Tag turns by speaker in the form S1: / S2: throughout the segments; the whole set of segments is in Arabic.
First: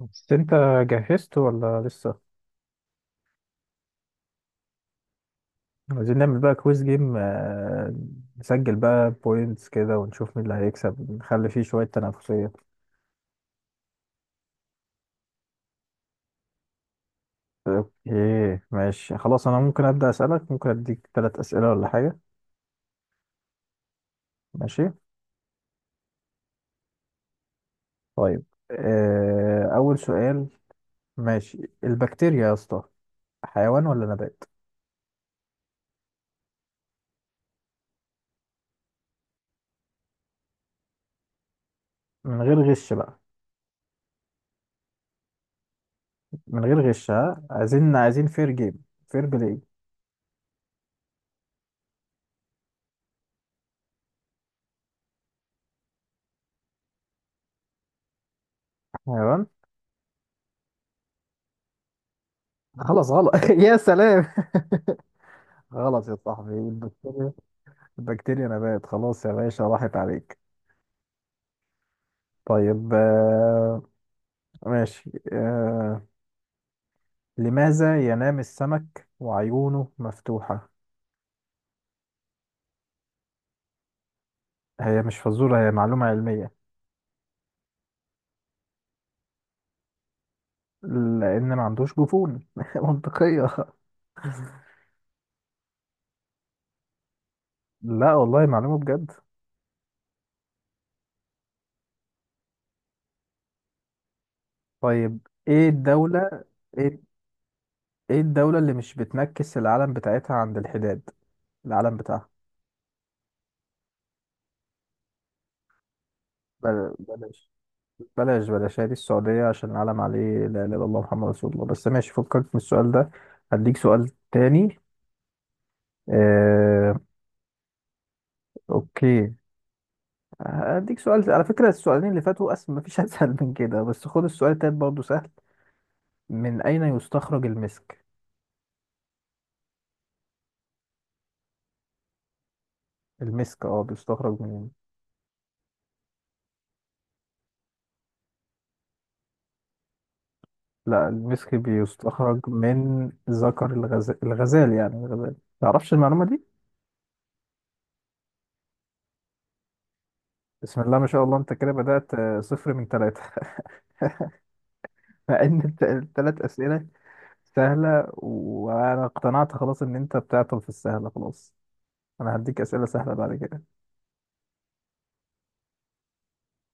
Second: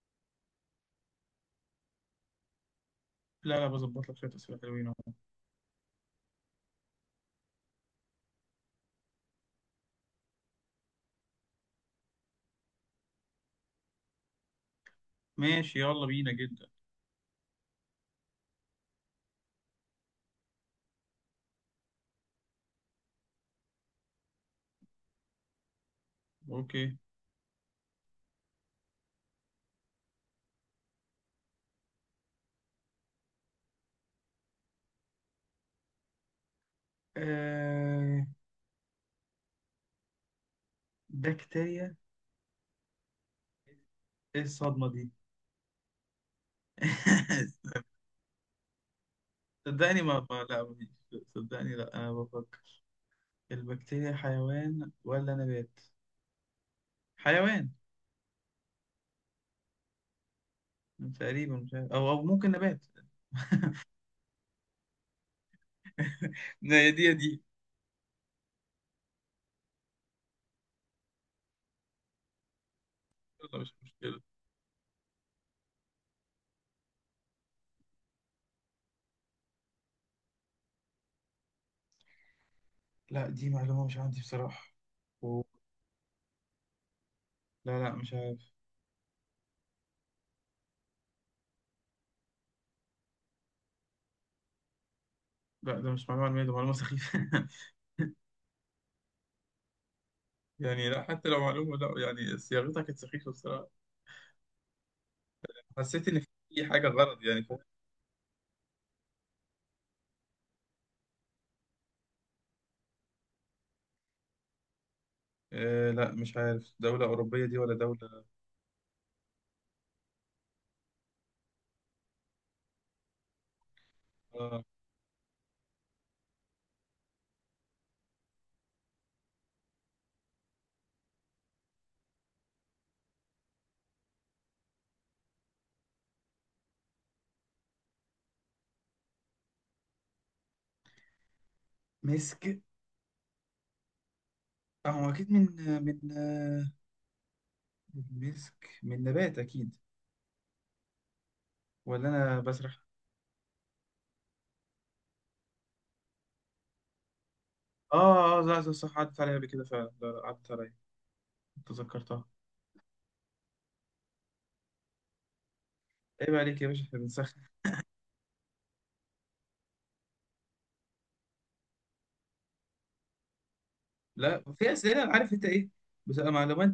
S1: بس انت جهزت ولا لسه؟
S2: لا لا، بظبط لك شوية أسئلة حلوين أهو.
S1: عايزين نعمل بقى كويس جيم، نسجل بقى بوينتس كده ونشوف مين اللي هيكسب، نخلي فيه شوية تنافسية.
S2: ماشي يلا بينا جدا.
S1: اوكي ماشي خلاص، انا ممكن ابدأ اسألك؟ ممكن اديك ثلاث اسئلة ولا حاجة؟ ماشي.
S2: أوكي.
S1: طيب، اول سؤال. ماشي، البكتيريا يا اسطى حيوان ولا نبات؟
S2: آه... بكتيريا.
S1: من غير غش بقى.
S2: إيه الصدمة دي؟
S1: من غير غش، ها، عايزين فير جيم، فير بلاي.
S2: صدقني لا مفيش. صدقني لا، أنا بفكر. البكتيريا حيوان ولا نبات؟ حيوان.
S1: حيوان.
S2: تقريبا مش عارف، أو ممكن نبات.
S1: خلاص غلط يا سلام. غلط يا صاحبي،
S2: لا يا دي يا
S1: البكتيريا
S2: دي.
S1: بكتيريا نبات. خلاص يا باشا راحت عليك. طيب.
S2: يلا مش مشكلة.
S1: ماشي. لماذا ينام السمك وعيونه مفتوحة؟
S2: لا دي معلومة مش عندي بصراحة.
S1: هي مش
S2: و...
S1: فزورة، هي معلومة علمية.
S2: لا لا مش عارف.
S1: لأن ما عندوش جفون منطقية.
S2: لا ده مش معلومة علمية، ده معلومة سخيفة.
S1: لا والله معلومة بجد.
S2: يعني لا، حتى لو معلومة، لا يعني صياغتها كانت سخيفة بصراحة.
S1: طيب، ايه
S2: حسيت ان
S1: الدولة.
S2: في حاجه
S1: ايه,
S2: غلط، يعني فاهم.
S1: ايه الدولة اللي مش بتنكس العلم بتاعتها عند الحداد؟ العلم بتاعها.
S2: آه لا مش عارف، دوله اوروبيه
S1: بلاش
S2: دي ولا دوله.
S1: بلاش بلاش، هذه السعودية عشان العلم عليه لا إله إلا الله محمد رسول الله. بس ماشي، فكك من السؤال ده. هديك سؤال
S2: آه.
S1: تاني. آه، أوكي. هديك سؤال، على فكرة السؤالين اللي فاتوا أسهل، مفيش أسهل من كده، بس خد السؤال التالت برضه سهل. من أين يستخرج المسك؟
S2: مسك.
S1: المسك بيستخرج من.
S2: اه هو اكيد من من آه، من مسك، من نبات اكيد.
S1: لا، المسك
S2: ولا
S1: بيستخرج
S2: انا بسرح.
S1: من ذكر الغزال، الغزال يعني الغزال، متعرفش المعلومة دي؟
S2: اه اه لا صح صح، عدت عليا قبل كده فعلا. لا، لا، عدت عليا.
S1: بسم الله ما شاء الله أنت كده بدأت،
S2: تذكرتها.
S1: صفر من ثلاثة مع إن
S2: عيب
S1: الثلاث
S2: عليك يا باشا،
S1: أسئلة
S2: احنا بنسخن.
S1: سهلة، وأنا اقتنعت خلاص إن أنت بتعطل في السهلة. خلاص أنا هديك أسئلة سهلة بعد كده.
S2: لا في اسئله أنا عارف انت ايه، بتبقى معلومات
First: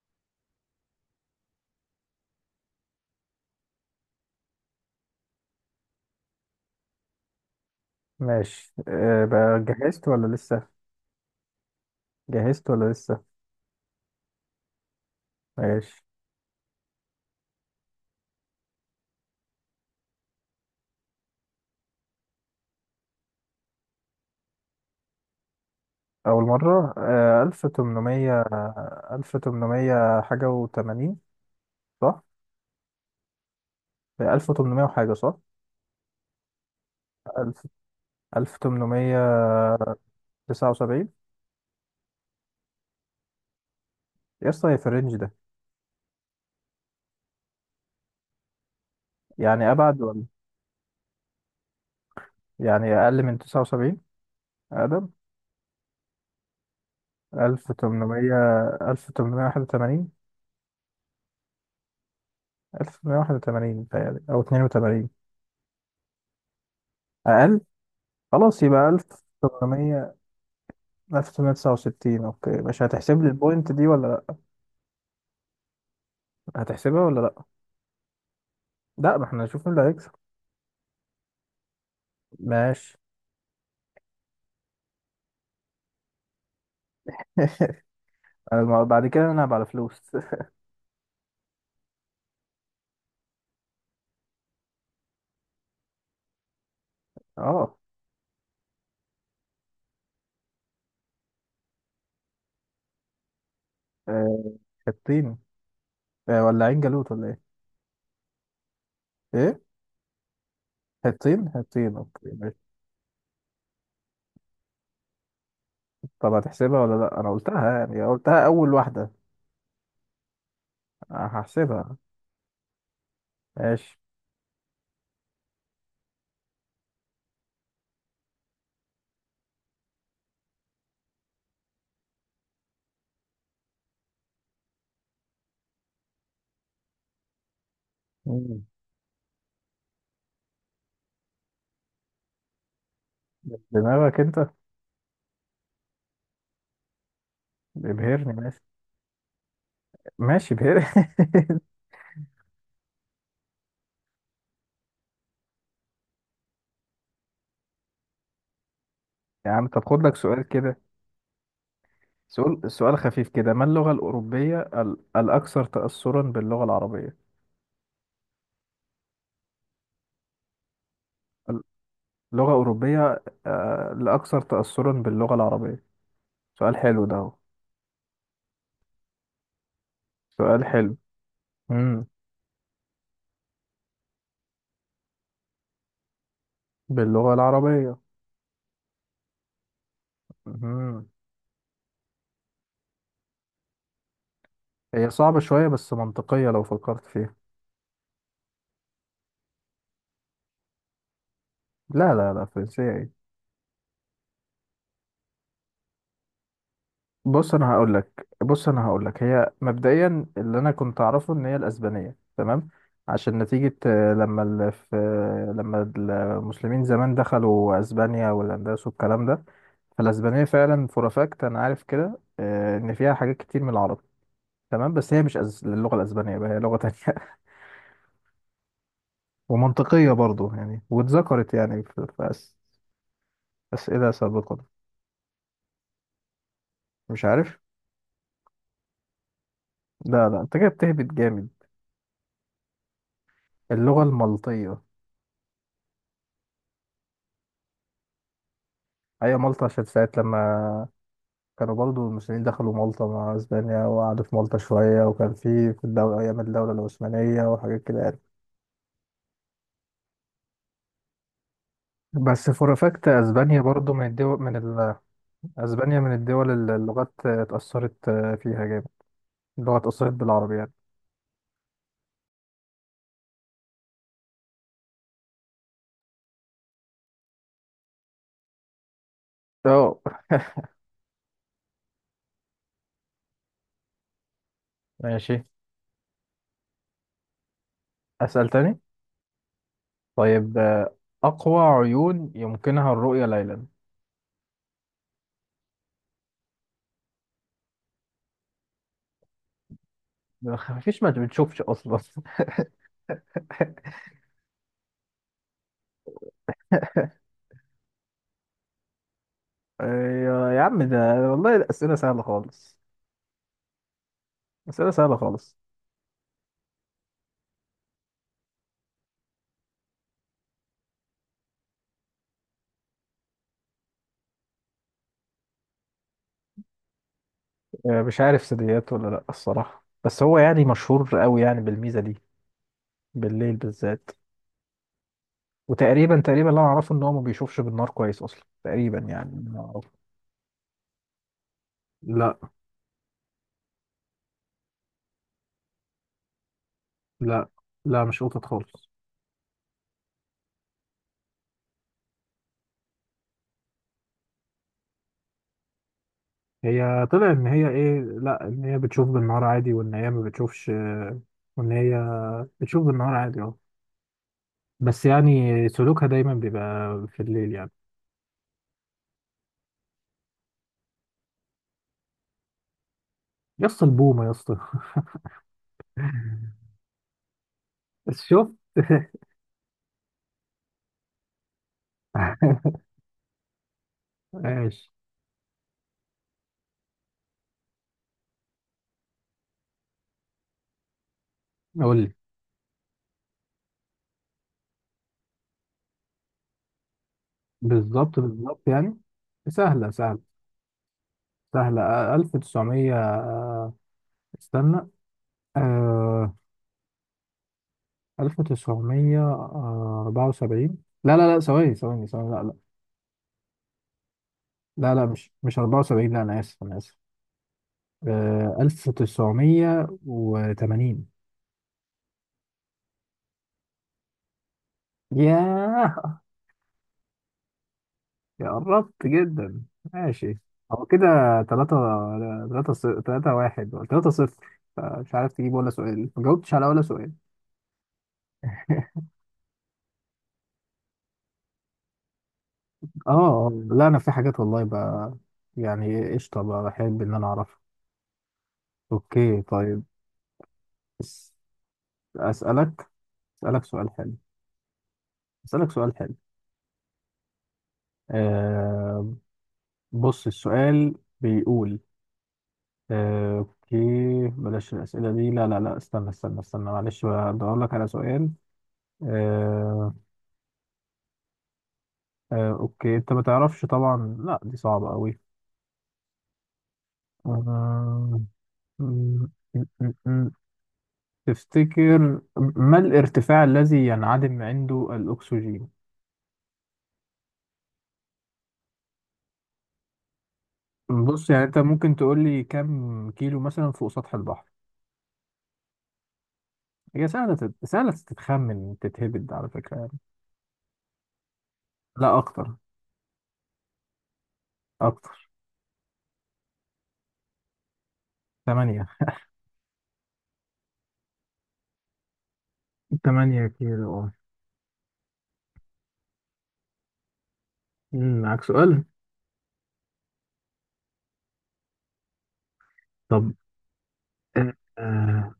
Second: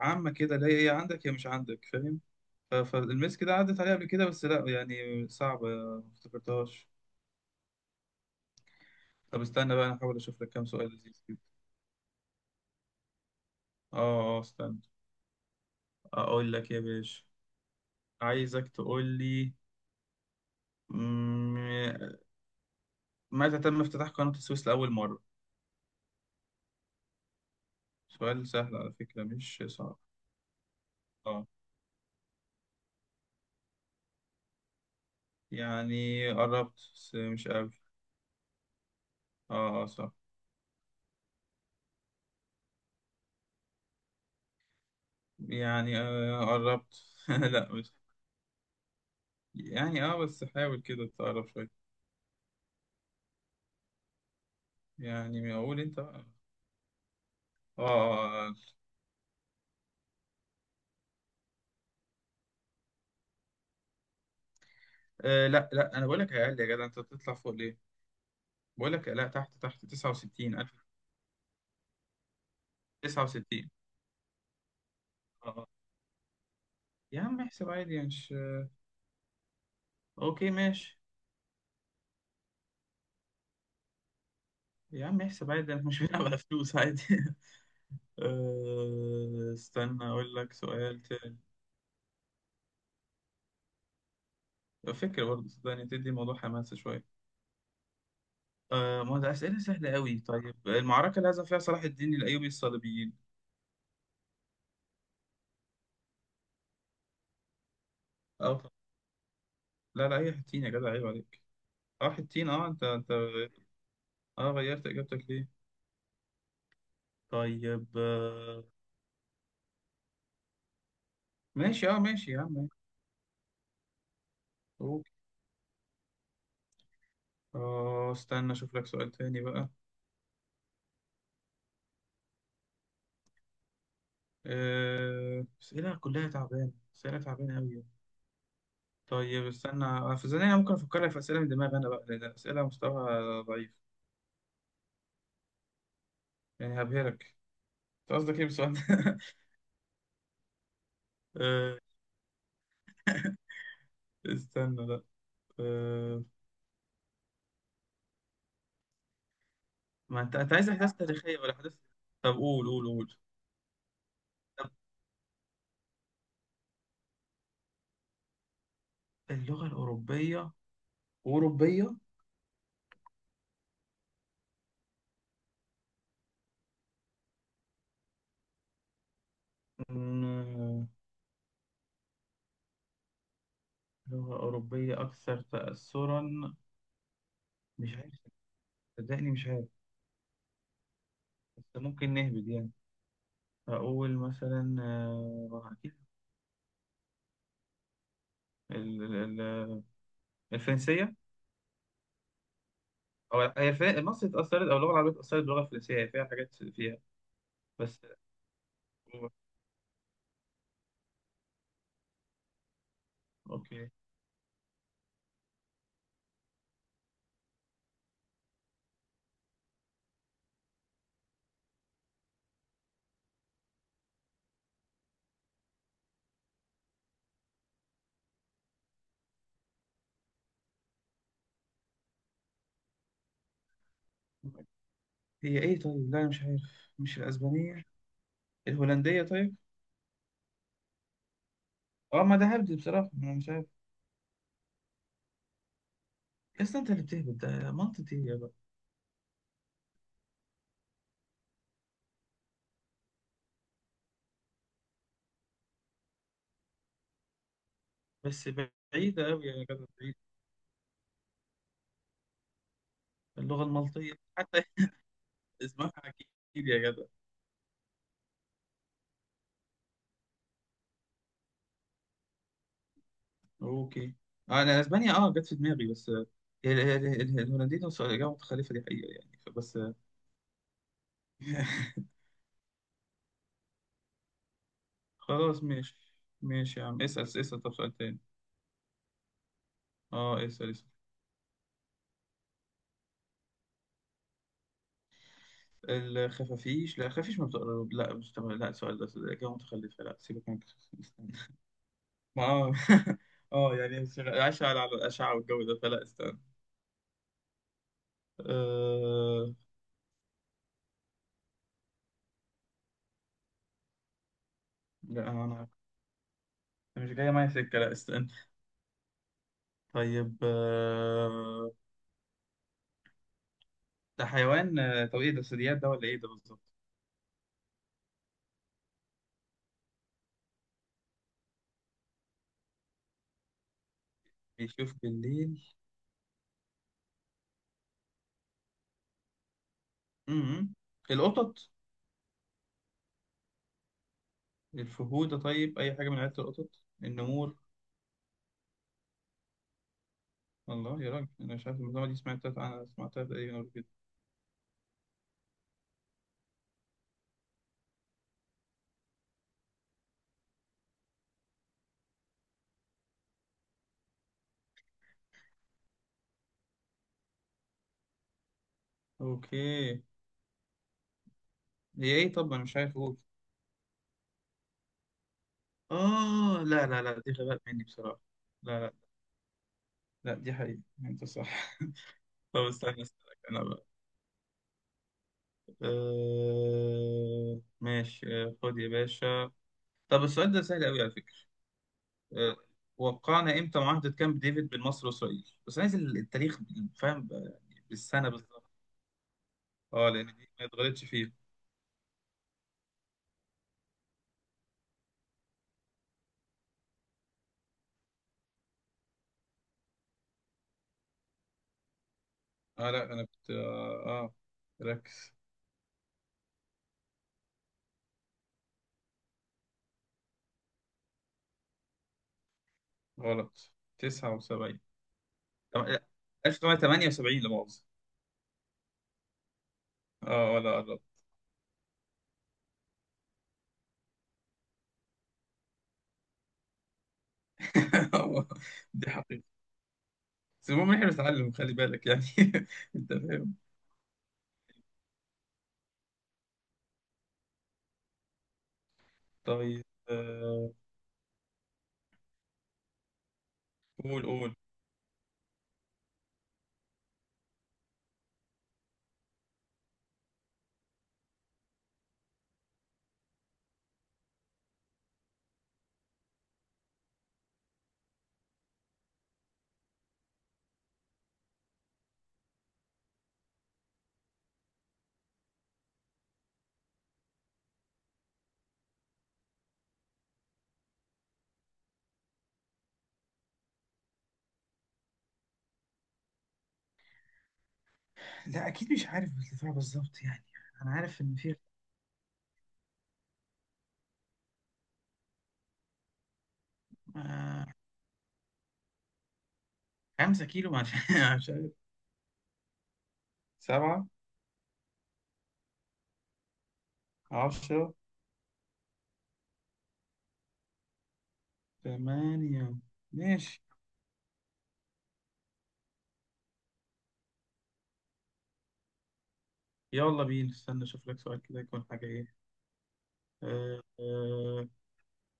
S2: عامه كده، لا هي عندك يا مش عندك، فاهم. فالمسك ده عدت عليا قبل كده، بس لا يعني صعبه، ما افتكرتهاش.
S1: ماشي
S2: طب
S1: بقى،
S2: استنى بقى انا
S1: جهزت
S2: احاول
S1: ولا
S2: اشوف لك كام
S1: لسه؟
S2: سؤال لذيذ كده.
S1: جهزت ولا لسه؟
S2: اه اه استنى.
S1: ماشي.
S2: اقول لك يا باشا، عايزك تقول لي، مم، متى تم افتتاح قناة السويس لأول مرة؟
S1: أول مرة، ألف تمنمية.
S2: سؤال سهل على فكرة،
S1: ألف
S2: مش صعب.
S1: تمنمية حاجة وتمانين،
S2: اه
S1: صح؟ ألف تمنمية وحاجة، صح؟
S2: يعني قربت بس مش
S1: ألف.
S2: قوي.
S1: ألف تمنمية
S2: اه اه صح.
S1: تسعة وسبعين. يا اسطى، هي في الرينج ده؟
S2: يعني آه قربت. لا مش.
S1: يعني أبعد
S2: يعني اه
S1: ولا؟
S2: بس حاول كده تقرب شوية.
S1: يعني أقل من تسعة وسبعين؟ أقدم.
S2: يعني اقول انت بقى.
S1: ألف
S2: اه.
S1: تمنمية.
S2: آه، آه.
S1: ألف تمنمية واحد وتمانين. 1181 بتهيألي، أو 82.
S2: لا لا، انا بقول لك اقل، يا جدع انت بتطلع فوق
S1: أقل.
S2: ليه؟
S1: خلاص يبقى
S2: بقول لك لا، تحت تحت
S1: 1800.
S2: 69 1000.
S1: 1869. أوكي، مش هتحسب لي
S2: 69.
S1: البوينت دي ولا لأ؟
S2: اه.
S1: هتحسبها ولا
S2: يا عم
S1: لأ؟
S2: احسب عادي يعني مش.
S1: لأ، ما احنا هنشوف مين اللي هيكسب.
S2: اوكي ماشي.
S1: ماشي.
S2: يا عم احسب عادي، احنا مش بنلعب على فلوس عادي.
S1: أنا بعد كده أنا على فلوس.
S2: استنى اقول لك سؤال تاني. فكرة برضه صدقني، تدي الموضوع حماسة شوية.
S1: أه
S2: ما ده اسئلة سهلة قوي. طيب المعركة اللي هزم فيها صلاح الدين الايوبي الصليبيين؟
S1: آه، حطين. ولا عين جالوت ولا إيه؟
S2: اه طب.
S1: إيه،
S2: لا لا اي حتين، يا جدع عيب عليك.
S1: حطين حطين
S2: اه
S1: أوكي
S2: حتين اه،
S1: ماشي.
S2: انت اه غيرت اجابتك ليه؟
S1: طب هتحسبها ولا لأ؟ أنا قلتها
S2: طيب
S1: يعني، قلتها أول واحدة.
S2: ماشي
S1: هحسبها.
S2: اه ماشي يا عم.
S1: ماشي.
S2: اوكي. اه استنى اشوف لك سؤال تاني بقى. اسئلة كلها تعبانة، اسئلة تعبانة قوي.
S1: مم.
S2: طيب استنى في ثانية، أنا ممكن أفكر لك في أسئلة من دماغي أنا بقى، لأن أسئلة مستوى ضعيف.
S1: دماغك أنت.
S2: يعني هبهرك. أنت
S1: ابهرني
S2: قصدك إيه
S1: ماشي.
S2: بالسؤال ده؟
S1: ماشي ابهرني.
S2: آه، استنى لا. آه،
S1: يا عم طب خد لك
S2: ما أنت
S1: سؤال
S2: أنت عايز
S1: كده.
S2: أحداث تاريخية ولا أحداث. طب قول
S1: سؤال
S2: قول
S1: سؤال
S2: قول
S1: خفيف كده، ما اللغة الأوروبية
S2: طب
S1: الأكثر تأثرا باللغة العربية؟
S2: اللغة الأوروبية،
S1: ال-
S2: أوروبية.
S1: لغة أوروبية الأكثر تأثرا باللغة العربية. سؤال حلو ده أهو. سؤال
S2: مم،
S1: حلو. امم
S2: لغة أوروبية أكثر تأثرا.
S1: باللغة
S2: مش
S1: العربية.
S2: عارف، صدقني مش عارف.
S1: امم
S2: بس ممكن نهبد يعني. أقول مثلا
S1: هي صعبة شوية بس
S2: أكيد
S1: منطقية لو فكرت فيها.
S2: ال- ال- ال- الفرنسية.
S1: لا لا لا، فرنسية إيه.
S2: هو هي فيها مصر اتأثرت، أو اللغة العربية اتأثرت باللغة الفرنسية، هي فيها حاجات فيها. بس
S1: بص انا هقول لك
S2: هو-
S1: هي مبدئيا اللي انا كنت اعرفه ان هي الاسبانيه، تمام. عشان نتيجه
S2: أوكي.
S1: لما في، لما المسلمين زمان دخلوا اسبانيا والاندلس والكلام ده، فالاسبانيه فعلا فور فاكت انا عارف كده ان فيها حاجات كتير من العربي، تمام. بس هي مش اللغه الاسبانيه بقى هي لغه تانية ومنطقيه برضو يعني. واتذكرت يعني في اسئله سابقه.
S2: هي إيه طيب؟ لا أنا مش عارف. مش
S1: مش عارف.
S2: الأسبانية؟ الهولندية طيب؟
S1: لا لا انت كده بتهبط جامد.
S2: أه ما ده هبد بصراحة، أنا مش عارف.
S1: اللغه المالطيه.
S2: أصل أنت اللي بتهبد ده منطقي يا بقى.
S1: هي مالطا، عشان ساعة لما كانوا برضو المسلمين دخلوا مالطا مع اسبانيا وقعدوا في مالطا شوية، وكان في الدولة ايام الدولة العثمانية وحاجات كده يعني.
S2: بس بعيدة أوي يا جدع، بعيدة.
S1: بس فور فاكت اسبانيا
S2: اللغة
S1: برضو من
S2: المالطية
S1: الدول،
S2: حتى. اسمها
S1: اسبانيا من
S2: أكيد.
S1: الدول اللي
S2: يا جدع.
S1: اللغات اتأثرت فيها جامد، اللغة اتأثرت بالعربي يعني.
S2: أوكي. أنا أسبانيا أه جت في دماغي، بس ال- الهولنديين وصلوا إجابة متخلفة دي حقيقة يعني بس.
S1: اه. ماشي.
S2: خلاص ماشي. ماشي يا عم، اسأل اسأل، طب سؤال تاني.
S1: اسأل تاني.
S2: اه
S1: طيب،
S2: اسال.
S1: اقوى عيون يمكنها الرؤية ليلا.
S2: اسال الخفافيش. لا خفافيش ما بتقرب، لا مش تمام، لا السؤال ده الاجابه متخلفه، لا سيبك من الخفافيش،
S1: مفيش، ما
S2: استنى.
S1: بتشوفش اصلا.
S2: ما اه اه يعني عايشه على الاشعه والجو ده، فلا استنى. أه...
S1: يا عم ده والله الأسئلة سهلة خالص. أسئلة سهلة
S2: لا
S1: خالص.
S2: انا. أنا مش جايه معايا سكه، لا استنى. طيب ده حيوان. طب ايه ده، ثدييات ده ولا ايه ده بالظبط؟
S1: مش عارف ثدييات ولا لا الصراحة، بس هو يعني مشهور قوي يعني بالميزة دي، بالليل بالذات.
S2: بيشوف بالليل.
S1: وتقريبا تقريبا اللي انا اعرفه ان هو ما بيشوفش بالنار كويس اصلا، تقريبا يعني اللي أنا أعرفه.
S2: امم. القطط؟
S1: لا
S2: الفهود طيب، اي حاجه من عيله القطط،
S1: لا
S2: النمور؟
S1: لا مش قطط خالص.
S2: الله يا راجل، انا مش عارف المعلومه دي، سمعتها انا سمعتها تقريبا قبل كده.
S1: هي طلع ان هي ايه، لا، ان هي بتشوف بالنهار عادي، وان هي ما بتشوفش، وان هي بتشوف بالنهار عادي اه. بس يعني سلوكها دايما بيبقى في الليل يعني.
S2: اوكي. هي ايه طب، انا مش عارف اقول.
S1: يا اسطى البومة يا اسطى.
S2: اه لا لا لا دي غباء مني بصراحة.
S1: شفت.
S2: لا لا. لا دي حقيقة، انت صح. طب استنى اسألك انا بقى.
S1: ماشي.
S2: ماشي. خد يا باشا. طب السؤال ده سهل قوي على فكرة.
S1: قول لي.
S2: آه... وقعنا امتى معاهدة كامب ديفيد بين مصر واسرائيل، بس عايز التاريخ يعني، فاهم بقى، يعني
S1: بالظبط
S2: بالسنة
S1: بالظبط
S2: بالظبط.
S1: يعني. سهلة
S2: اه
S1: سهلة
S2: لان دي ما اتغلطش فيها.
S1: سهلة. ألف تسعمية. استنى. ألف تسعمية أربعة وسبعين. لا لا لا، ثواني ثواني ثواني، لا لا.
S2: اه لا انا كنت
S1: لا لا مش
S2: ركز.
S1: مش أربعة وسبعين، لا أنا آسف، أنا آسف. ألف تسعمية وتمانين.
S2: غلط. 79. لا،
S1: ياه.
S2: 1978 لا مؤاخذة.
S1: يا قربت جدا. ماشي.
S2: اه
S1: هو
S2: ولا.
S1: كده. تلاتة. تلاتة تلاتة واحد ولا تلاتة صفر؟ مش عارف تجيب ولا سؤال، ما جاوبتش على ولا سؤال.
S2: دي حقيقة. بس المهم إن احنا بنتعلم، خلي بالك يعني. انت فاهم.
S1: لا انا في حاجات والله بقى، يعني قشطه بقى بحب ان انا اعرفها. اوكي طيب.
S2: طيب آه،
S1: بس اسالك، اسالك سؤال حلو.
S2: قول قول.
S1: اسالك سؤال حلو. آه بص السؤال بيقول. اوكي بلاش الاسئله دي. لا لا لا، استنى استنى استنى، معلش بدور لك على سؤال. آه اوكي، انت ما تعرفش طبعا. لا دي صعبه قوي. آه، تفتكر ما الارتفاع الذي ينعدم عنده الأكسجين؟
S2: لا اكيد مش عارف الارتفاع بالظبط يعني، انا عارف
S1: بص،
S2: ان
S1: يعني
S2: في.
S1: أنت ممكن تقول لي كم كيلو مثلا فوق سطح البحر؟ هي سهلة
S2: آه،
S1: سهلة تتخمن تتهبد على فكرة يعني.
S2: خمسة كيلو مش. مش عارف.
S1: لا أكتر.
S2: سبعة.
S1: أكتر.
S2: عشرة.
S1: تمانية.
S2: ثمانية.
S1: تمانية
S2: ماشي.
S1: كيلو اه. معاك سؤال؟
S2: يلا بينا استنى اشوف لك سؤال كده، يكون حاجة ايه.
S1: طب،
S2: آه،
S1: آه،
S2: آه،
S1: آه،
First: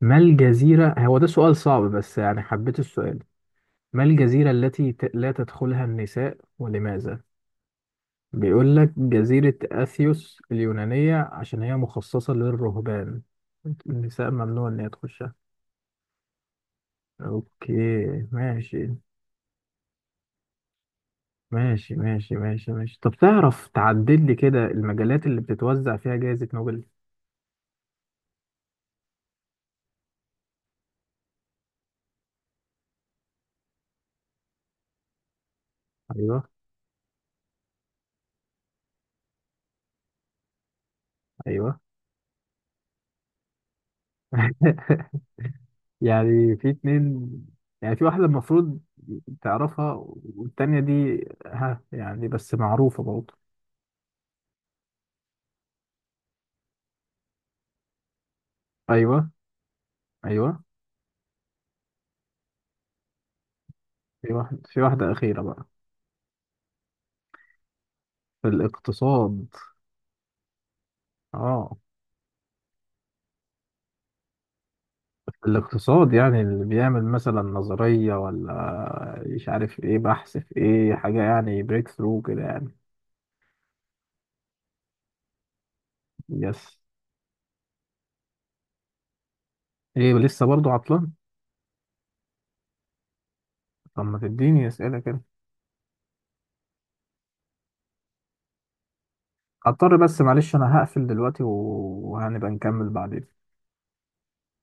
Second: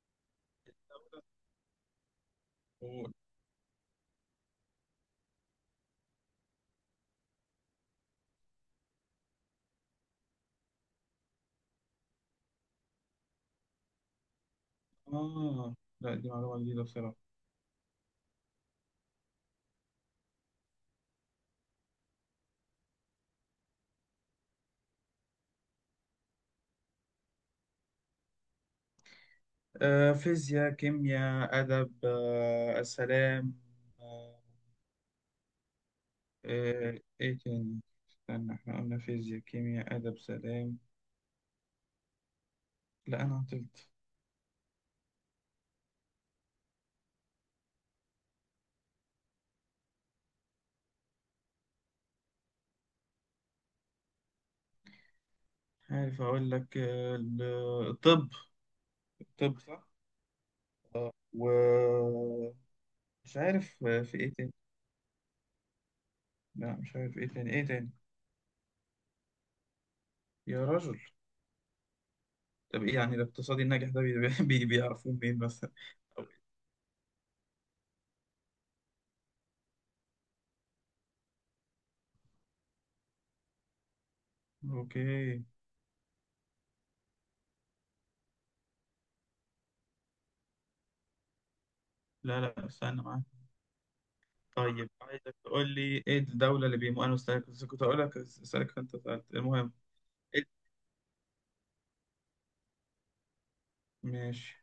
S1: ما الجزيرة، هو ده سؤال صعب بس يعني حبيت
S2: قول.
S1: السؤال. ما الجزيرة التي لا تدخلها النساء ولماذا؟ بيقول لك جزيرة أثيوس اليونانية عشان هي مخصصة للرهبان، النساء ممنوع إن هي تخشها.
S2: اه لا دي معلومة جديدة بصراحة.
S1: أوكي ماشي ماشي ماشي ماشي ماشي. طب تعرف تعدل لي كده المجالات اللي بتتوزع فيها جائزة نوبل؟
S2: فيزياء، كيمياء، أدب، السلام. آه،
S1: أيوه.
S2: ايه تاني؟ استنى، احنا قلنا فيزياء، كيمياء، ادب، سلام.
S1: أيوه.
S2: لا انا عطلت.
S1: يعني في اتنين، يعني في واحدة المفروض تعرفها، والتانية دي ها يعني بس معروفة برضه.
S2: عارف اقول لك الطب.
S1: أيوه.
S2: الطب صح.
S1: أيوه.
S2: و مش عارف في
S1: في
S2: ايه تاني.
S1: واحد في واحدة أخيرة بقى.
S2: لا مش عارف، ايه تاني.
S1: في الاقتصاد.
S2: يا راجل.
S1: اه.
S2: طب ايه يعني الاقتصادي الناجح ده بيعرفوه منين مثلا؟
S1: الاقتصاد يعني اللي بيعمل مثلا نظرية، ولا مش عارف ايه، بحث في ايه حاجة يعني بريك ثرو كده يعني.
S2: اوكي.
S1: يس. ايه لسه برضو عطلان؟
S2: لا لا استنى معاك.
S1: طب ما تديني
S2: طيب
S1: اسئلة كده.
S2: عايزك تقول لي ايه الدولة اللي بيمو، انا مستني. كنت أقول لك اسألك، انت سألت المهم.
S1: هضطر، بس
S2: إيه؟
S1: معلش، انا هقفل دلوقتي وهنبقى نكمل بعدين.
S2: ماشي.